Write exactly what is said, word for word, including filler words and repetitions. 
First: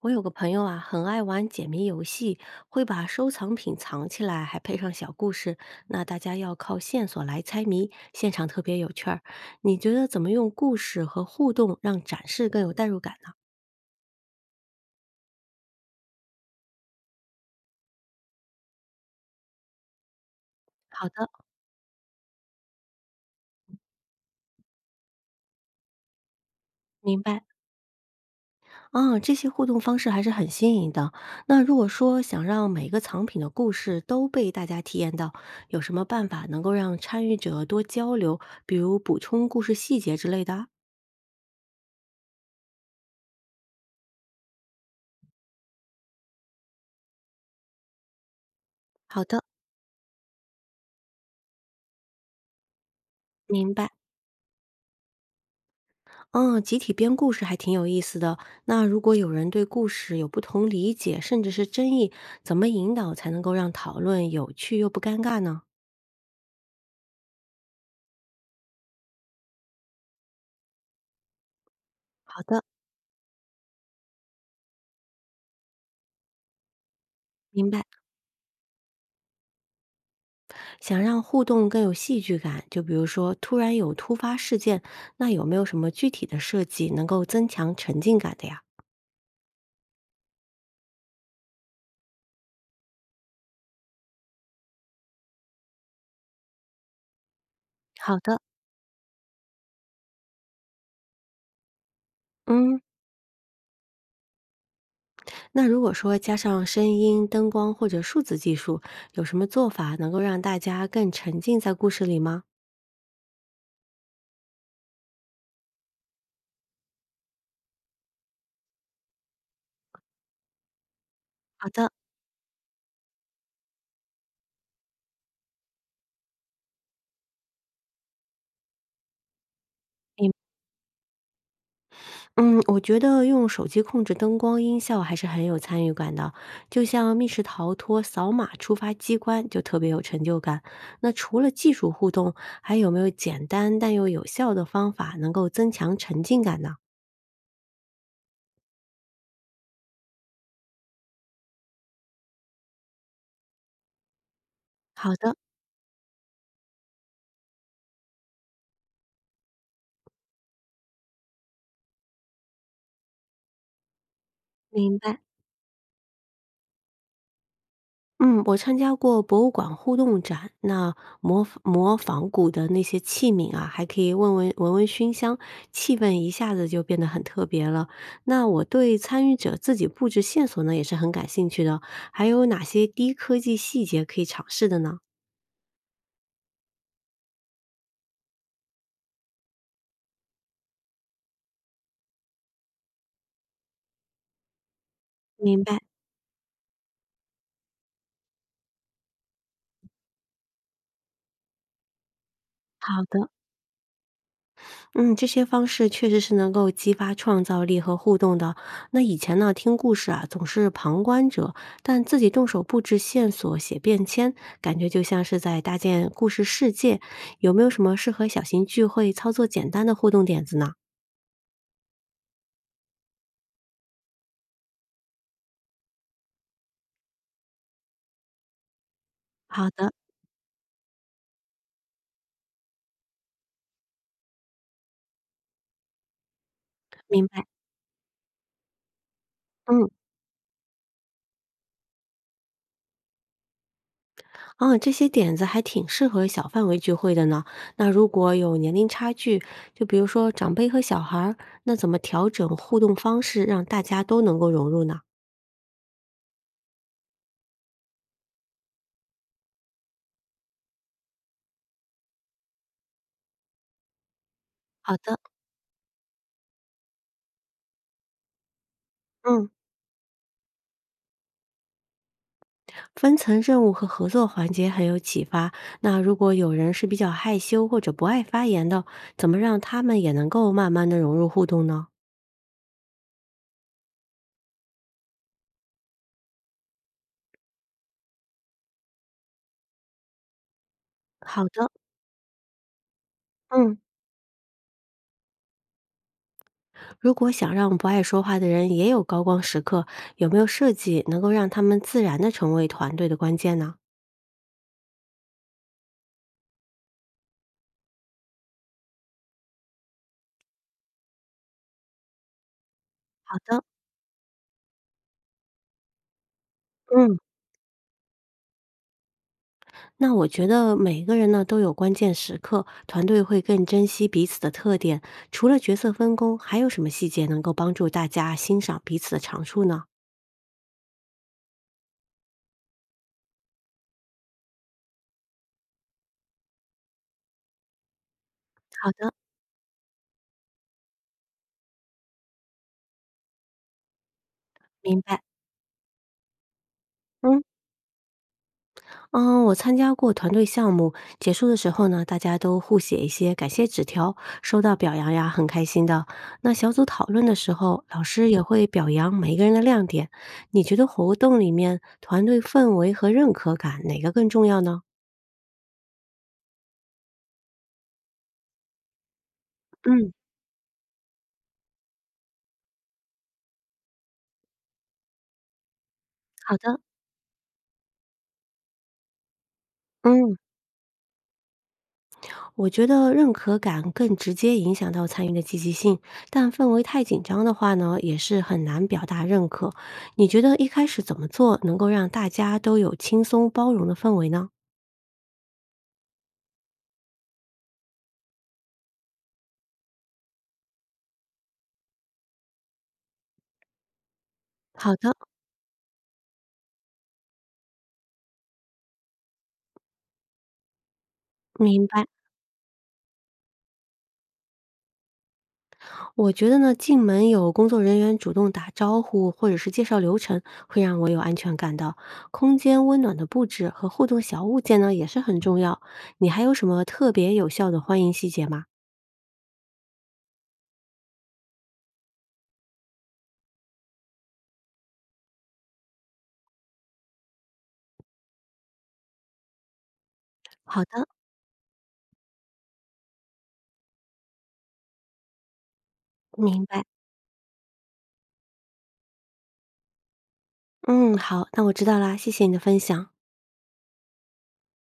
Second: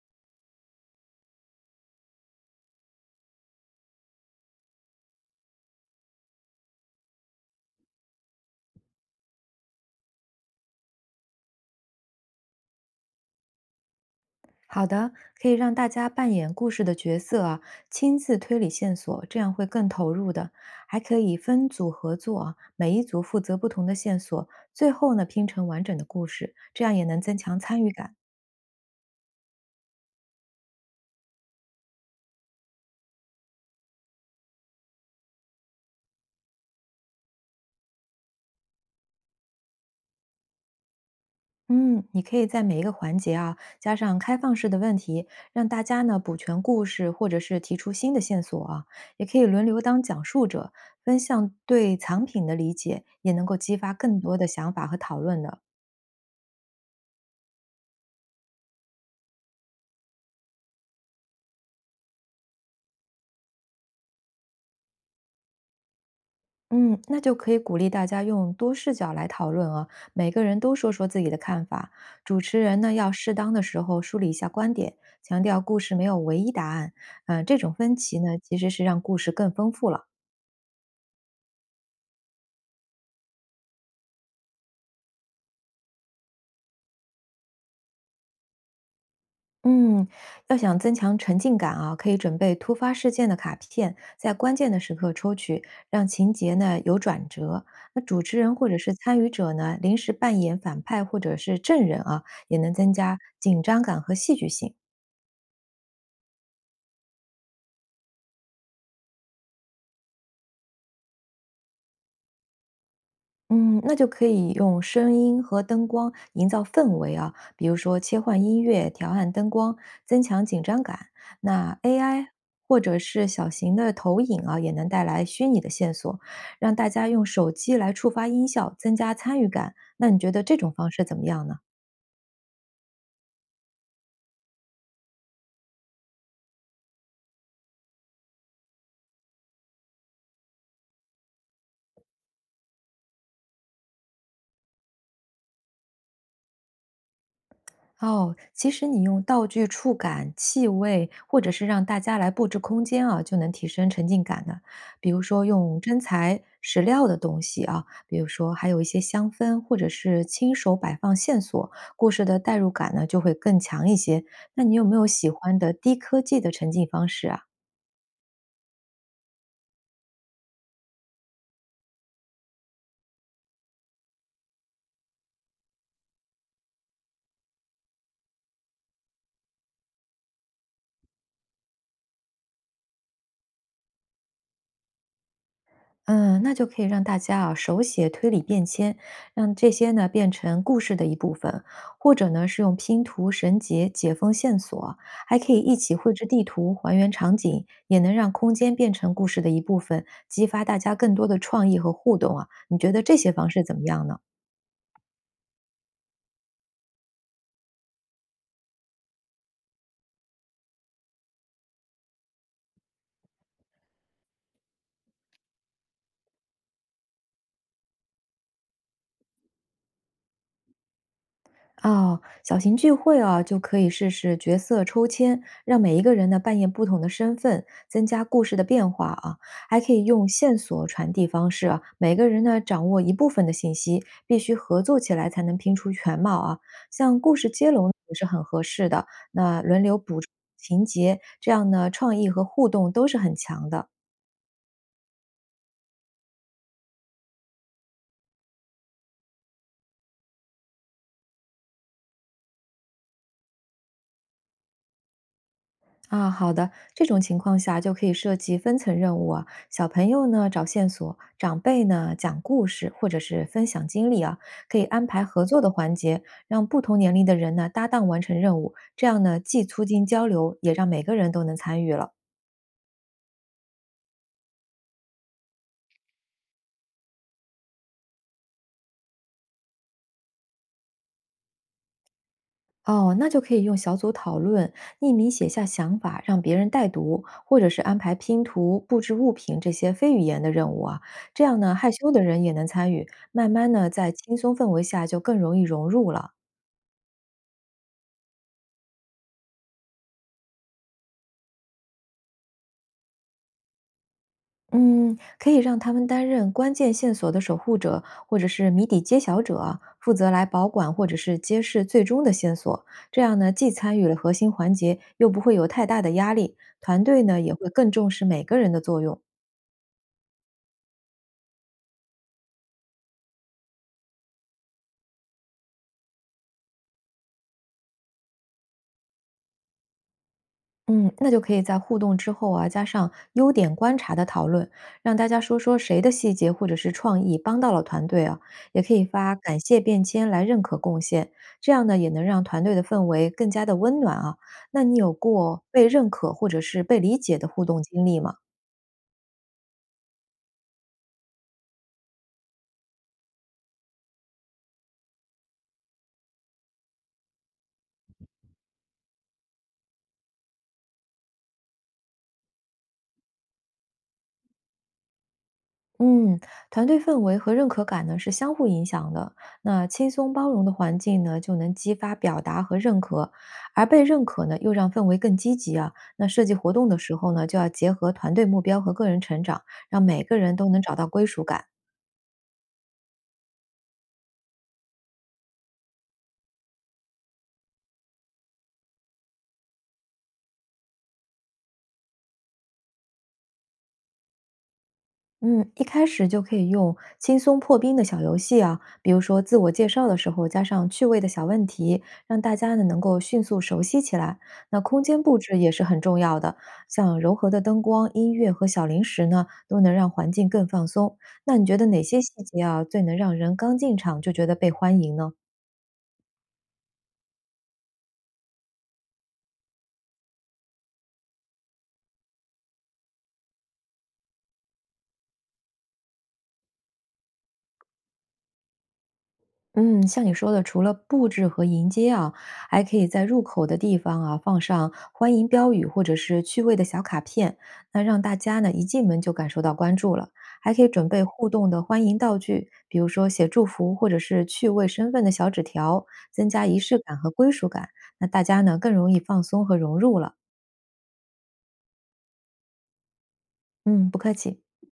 我有个朋友啊，很爱玩解谜游戏，会把收藏品藏起来，还配上小故事。那大家要靠线索来猜谜，现场特别有趣儿。你觉得怎么用故事和互动让展示更有代入感呢？好的，可以让大家扮演故事的角色啊，亲自推理线索，这样会更投入的。还好可的，以分组合作啊，每一组负责不同的线索，最后呢拼成完整的故事，这样也能明增白。强参与感。啊，这些互动方式还是很新颖的。那如果说想让每个藏品的故事都被大家体验到，有什么办法能够让参与者多交流，比如补充故事细节之类的啊嗯，你可以在每一个环节啊加上开放式的问题，让大家呢补全故事，或者是提出新的线索啊，好也可的，以轮流当讲述者，分享对藏品的理解，也能够明激白。发更多的想法和讨论的。嗯，集体编故事还挺有意思的。那如果有人对故事有不同理解，甚至是争议，怎么引导才能够让讨论有趣又不尴尬呢？嗯，那就可以鼓励大家用多视角来讨论啊，每个人都说说自己的看法。主好持的，人呢，要适当的时候梳理一下观点，强调故事没有唯一答案。嗯、这明种白，分歧呢，其实是让故事更丰富了。想让互动更有戏剧感，就比如说突然有突发事件，那有没有什么具体的设计能够增强沉浸感的呀？嗯，要想增强沉浸感啊，可以准备突发事件的卡片，在关键的时刻抽取，让情节呢有转折。那好主持的。人或者是参与者呢，临时扮演反派或者是证人啊，也能嗯，增加紧张感和戏剧性。那如果说加上声音、灯光或者数字技术，有什么做法能够让大家更沉浸在故事里吗？嗯，那就可以用声音和灯光营造氛围啊，比如说切换音乐、调暗灯光，增强紧张感。那 A I 或者是小型的投影啊，也能带来虚拟的线索，让大家用手机来触发音效，增加参与感。那你觉得这种方式怎么样呢？嗯，我觉得用手机控制灯光、音效还是很有参与感的，就像密室逃脱扫码触发机关就特别有成就感。那除了技术互动，还有没有简单但又有效的方法能够增强沉浸感呢？哦，其实你用道具、触感、气味，或者是让大家来布置空间啊，就能提升沉浸感的。比好如的，说用真材实料的东西啊，比如说还有一些香氛，或者是亲手摆放线索，故事的代入感呢就会更强一些。那你有没明有白。喜欢的低科技的沉浸方式啊？嗯，我参加过博物馆互动展，那模仿模仿古的那些器皿啊，还可以闻闻闻闻熏香，气氛一下子就变得很特别了。那我对参与者自己布置线索呢，也是很感兴趣的。还有哪些低科技细节可以尝试的呢？嗯，那就可以让大家啊手写推理便签，让这些呢变成故事的一部分，或者呢是用拼图、绳结解封线索，还可以明一白，起绘制地图，还原场景，也能让空间变成故事的一部分，激发大家更多的创意和互动啊。你觉得好这的。些方式怎么样呢？嗯，这些方式确实是能够激发创造力和互动的。那以前呢，听故事啊，总是旁观者，但自己动手布置线索、写便签，感觉就像是在搭建故事世界。有没有什么适合小型聚会操作简单的互动点子呢？哦，小型聚会啊，就可以试试角色抽签，让每一个人呢扮演不同的身份，增加故事的变化啊。好还的，可以用线索传递方式啊，每个人呢掌握一部分的信息，必须合作起来才能拼出全貌啊。像明故白。事接龙也是很合适的，那轮嗯，流补充情节，这样呢创意和互动都是很强的。啊，这些点子还挺适合小范围聚会的呢。那如果有年龄差距，就比如说长辈和小孩儿，那怎么调整互动方式，让大家都能够融入呢？啊，好的，这种情况下就可以设计分层任务啊，小朋友呢找线索，长辈呢讲故事或者是分享经历啊，可以好安的，排合作的环节，让不同年龄的人呢搭档完成任务，这样呢嗯。既促进交流，也让每个人都能参与了。分层任务和合作环节很有启发。那如果有人是比较害羞或者不爱发言的，怎么让他们也能够慢慢的融入互动呢？哦，那就可以用小组讨论、匿名写下想法，让别人代读，或者是安排拼图、布置物品这些非语言的任务啊。好这样的，呢，害羞的人也能参与，慢慢嗯，呢，在轻松氛围下就更容易融入了。如果想让不爱说话的人也有高光时刻，有没有设计能够让他们自然的成为团队的关键呢？嗯，可以让他们担任关键线索的守护者，或者是谜底揭晓者啊负责来保管或者是揭示最终的线索。这好样呢，的，既参与了核心环节，又不会有太大的压力。团嗯，队呢也会更重视每个人的作用。那我觉得每个人呢都有关键时刻，团队会更珍惜彼此的特点。除了角色分工，还有什么细节能够帮助大家欣赏彼此的长处呢？嗯，那就可以在互动之后啊，加上优点观察的讨论，让大家说说谁的细节或者是创意帮到了团队啊，也可以发感谢便签来认可贡献，这样呢也能让团队的氛围更加的温暖啊。那你明有白，过被认可或者是被理解嗯。的互动经历吗？嗯，我参加过团队项目，结束的时候呢，大家都互写一些感谢纸条，收到表扬呀，很开心的。那小组讨论的时候，老师也会表扬每一个人的亮点。你觉得活动里面团队氛围和认可感哪个更重要呢？嗯，团队氛围和认可感呢是相互影响的。那轻嗯，松包容的环境呢，就能激发表达和认可，而被认可呢，又让氛围更积极啊。那设计好活的。动的时候呢，就要结合团队目标和个人成长，让每嗯，个人都能找到归属感。我觉得认可感更直接影响到参与的积极性，但氛围太紧张的话呢，也是很难表达认可。你觉得一开始怎么做能够让大家都有轻松包容的氛围呢？嗯，一开始就可以用轻松破冰的小游戏啊，比如说自我介绍的时候加上趣味的小问题，让大家呢能够迅速熟悉起来。那好空的，间布置也是很重要的，像柔和的灯光、音乐和小零食呢，都能让环境更放松。那你觉明得哪白。些细节啊最能让人刚进场就觉得被欢迎呢？我觉得呢，进门有工作人员主动打招呼或者是介绍流程，会让我有安全感的。空间温暖的布置和互动小物件呢，也是很重要。你还有什么特别有效的欢迎细节吗？嗯，像你说的，除了布置和迎接啊，还可以在入口的地方啊放上欢迎标语或者是趣味的小卡片，那让大家呢一进门就感受到关注了。还好可以的，准备互动的欢迎道具，比如说写祝福或者是趣味身份的小纸条，增明加仪白。式感和归属感。那大家呢更容易放松和融入了。嗯，好，那我知道啦，谢谢你的分享。嗯，不客气。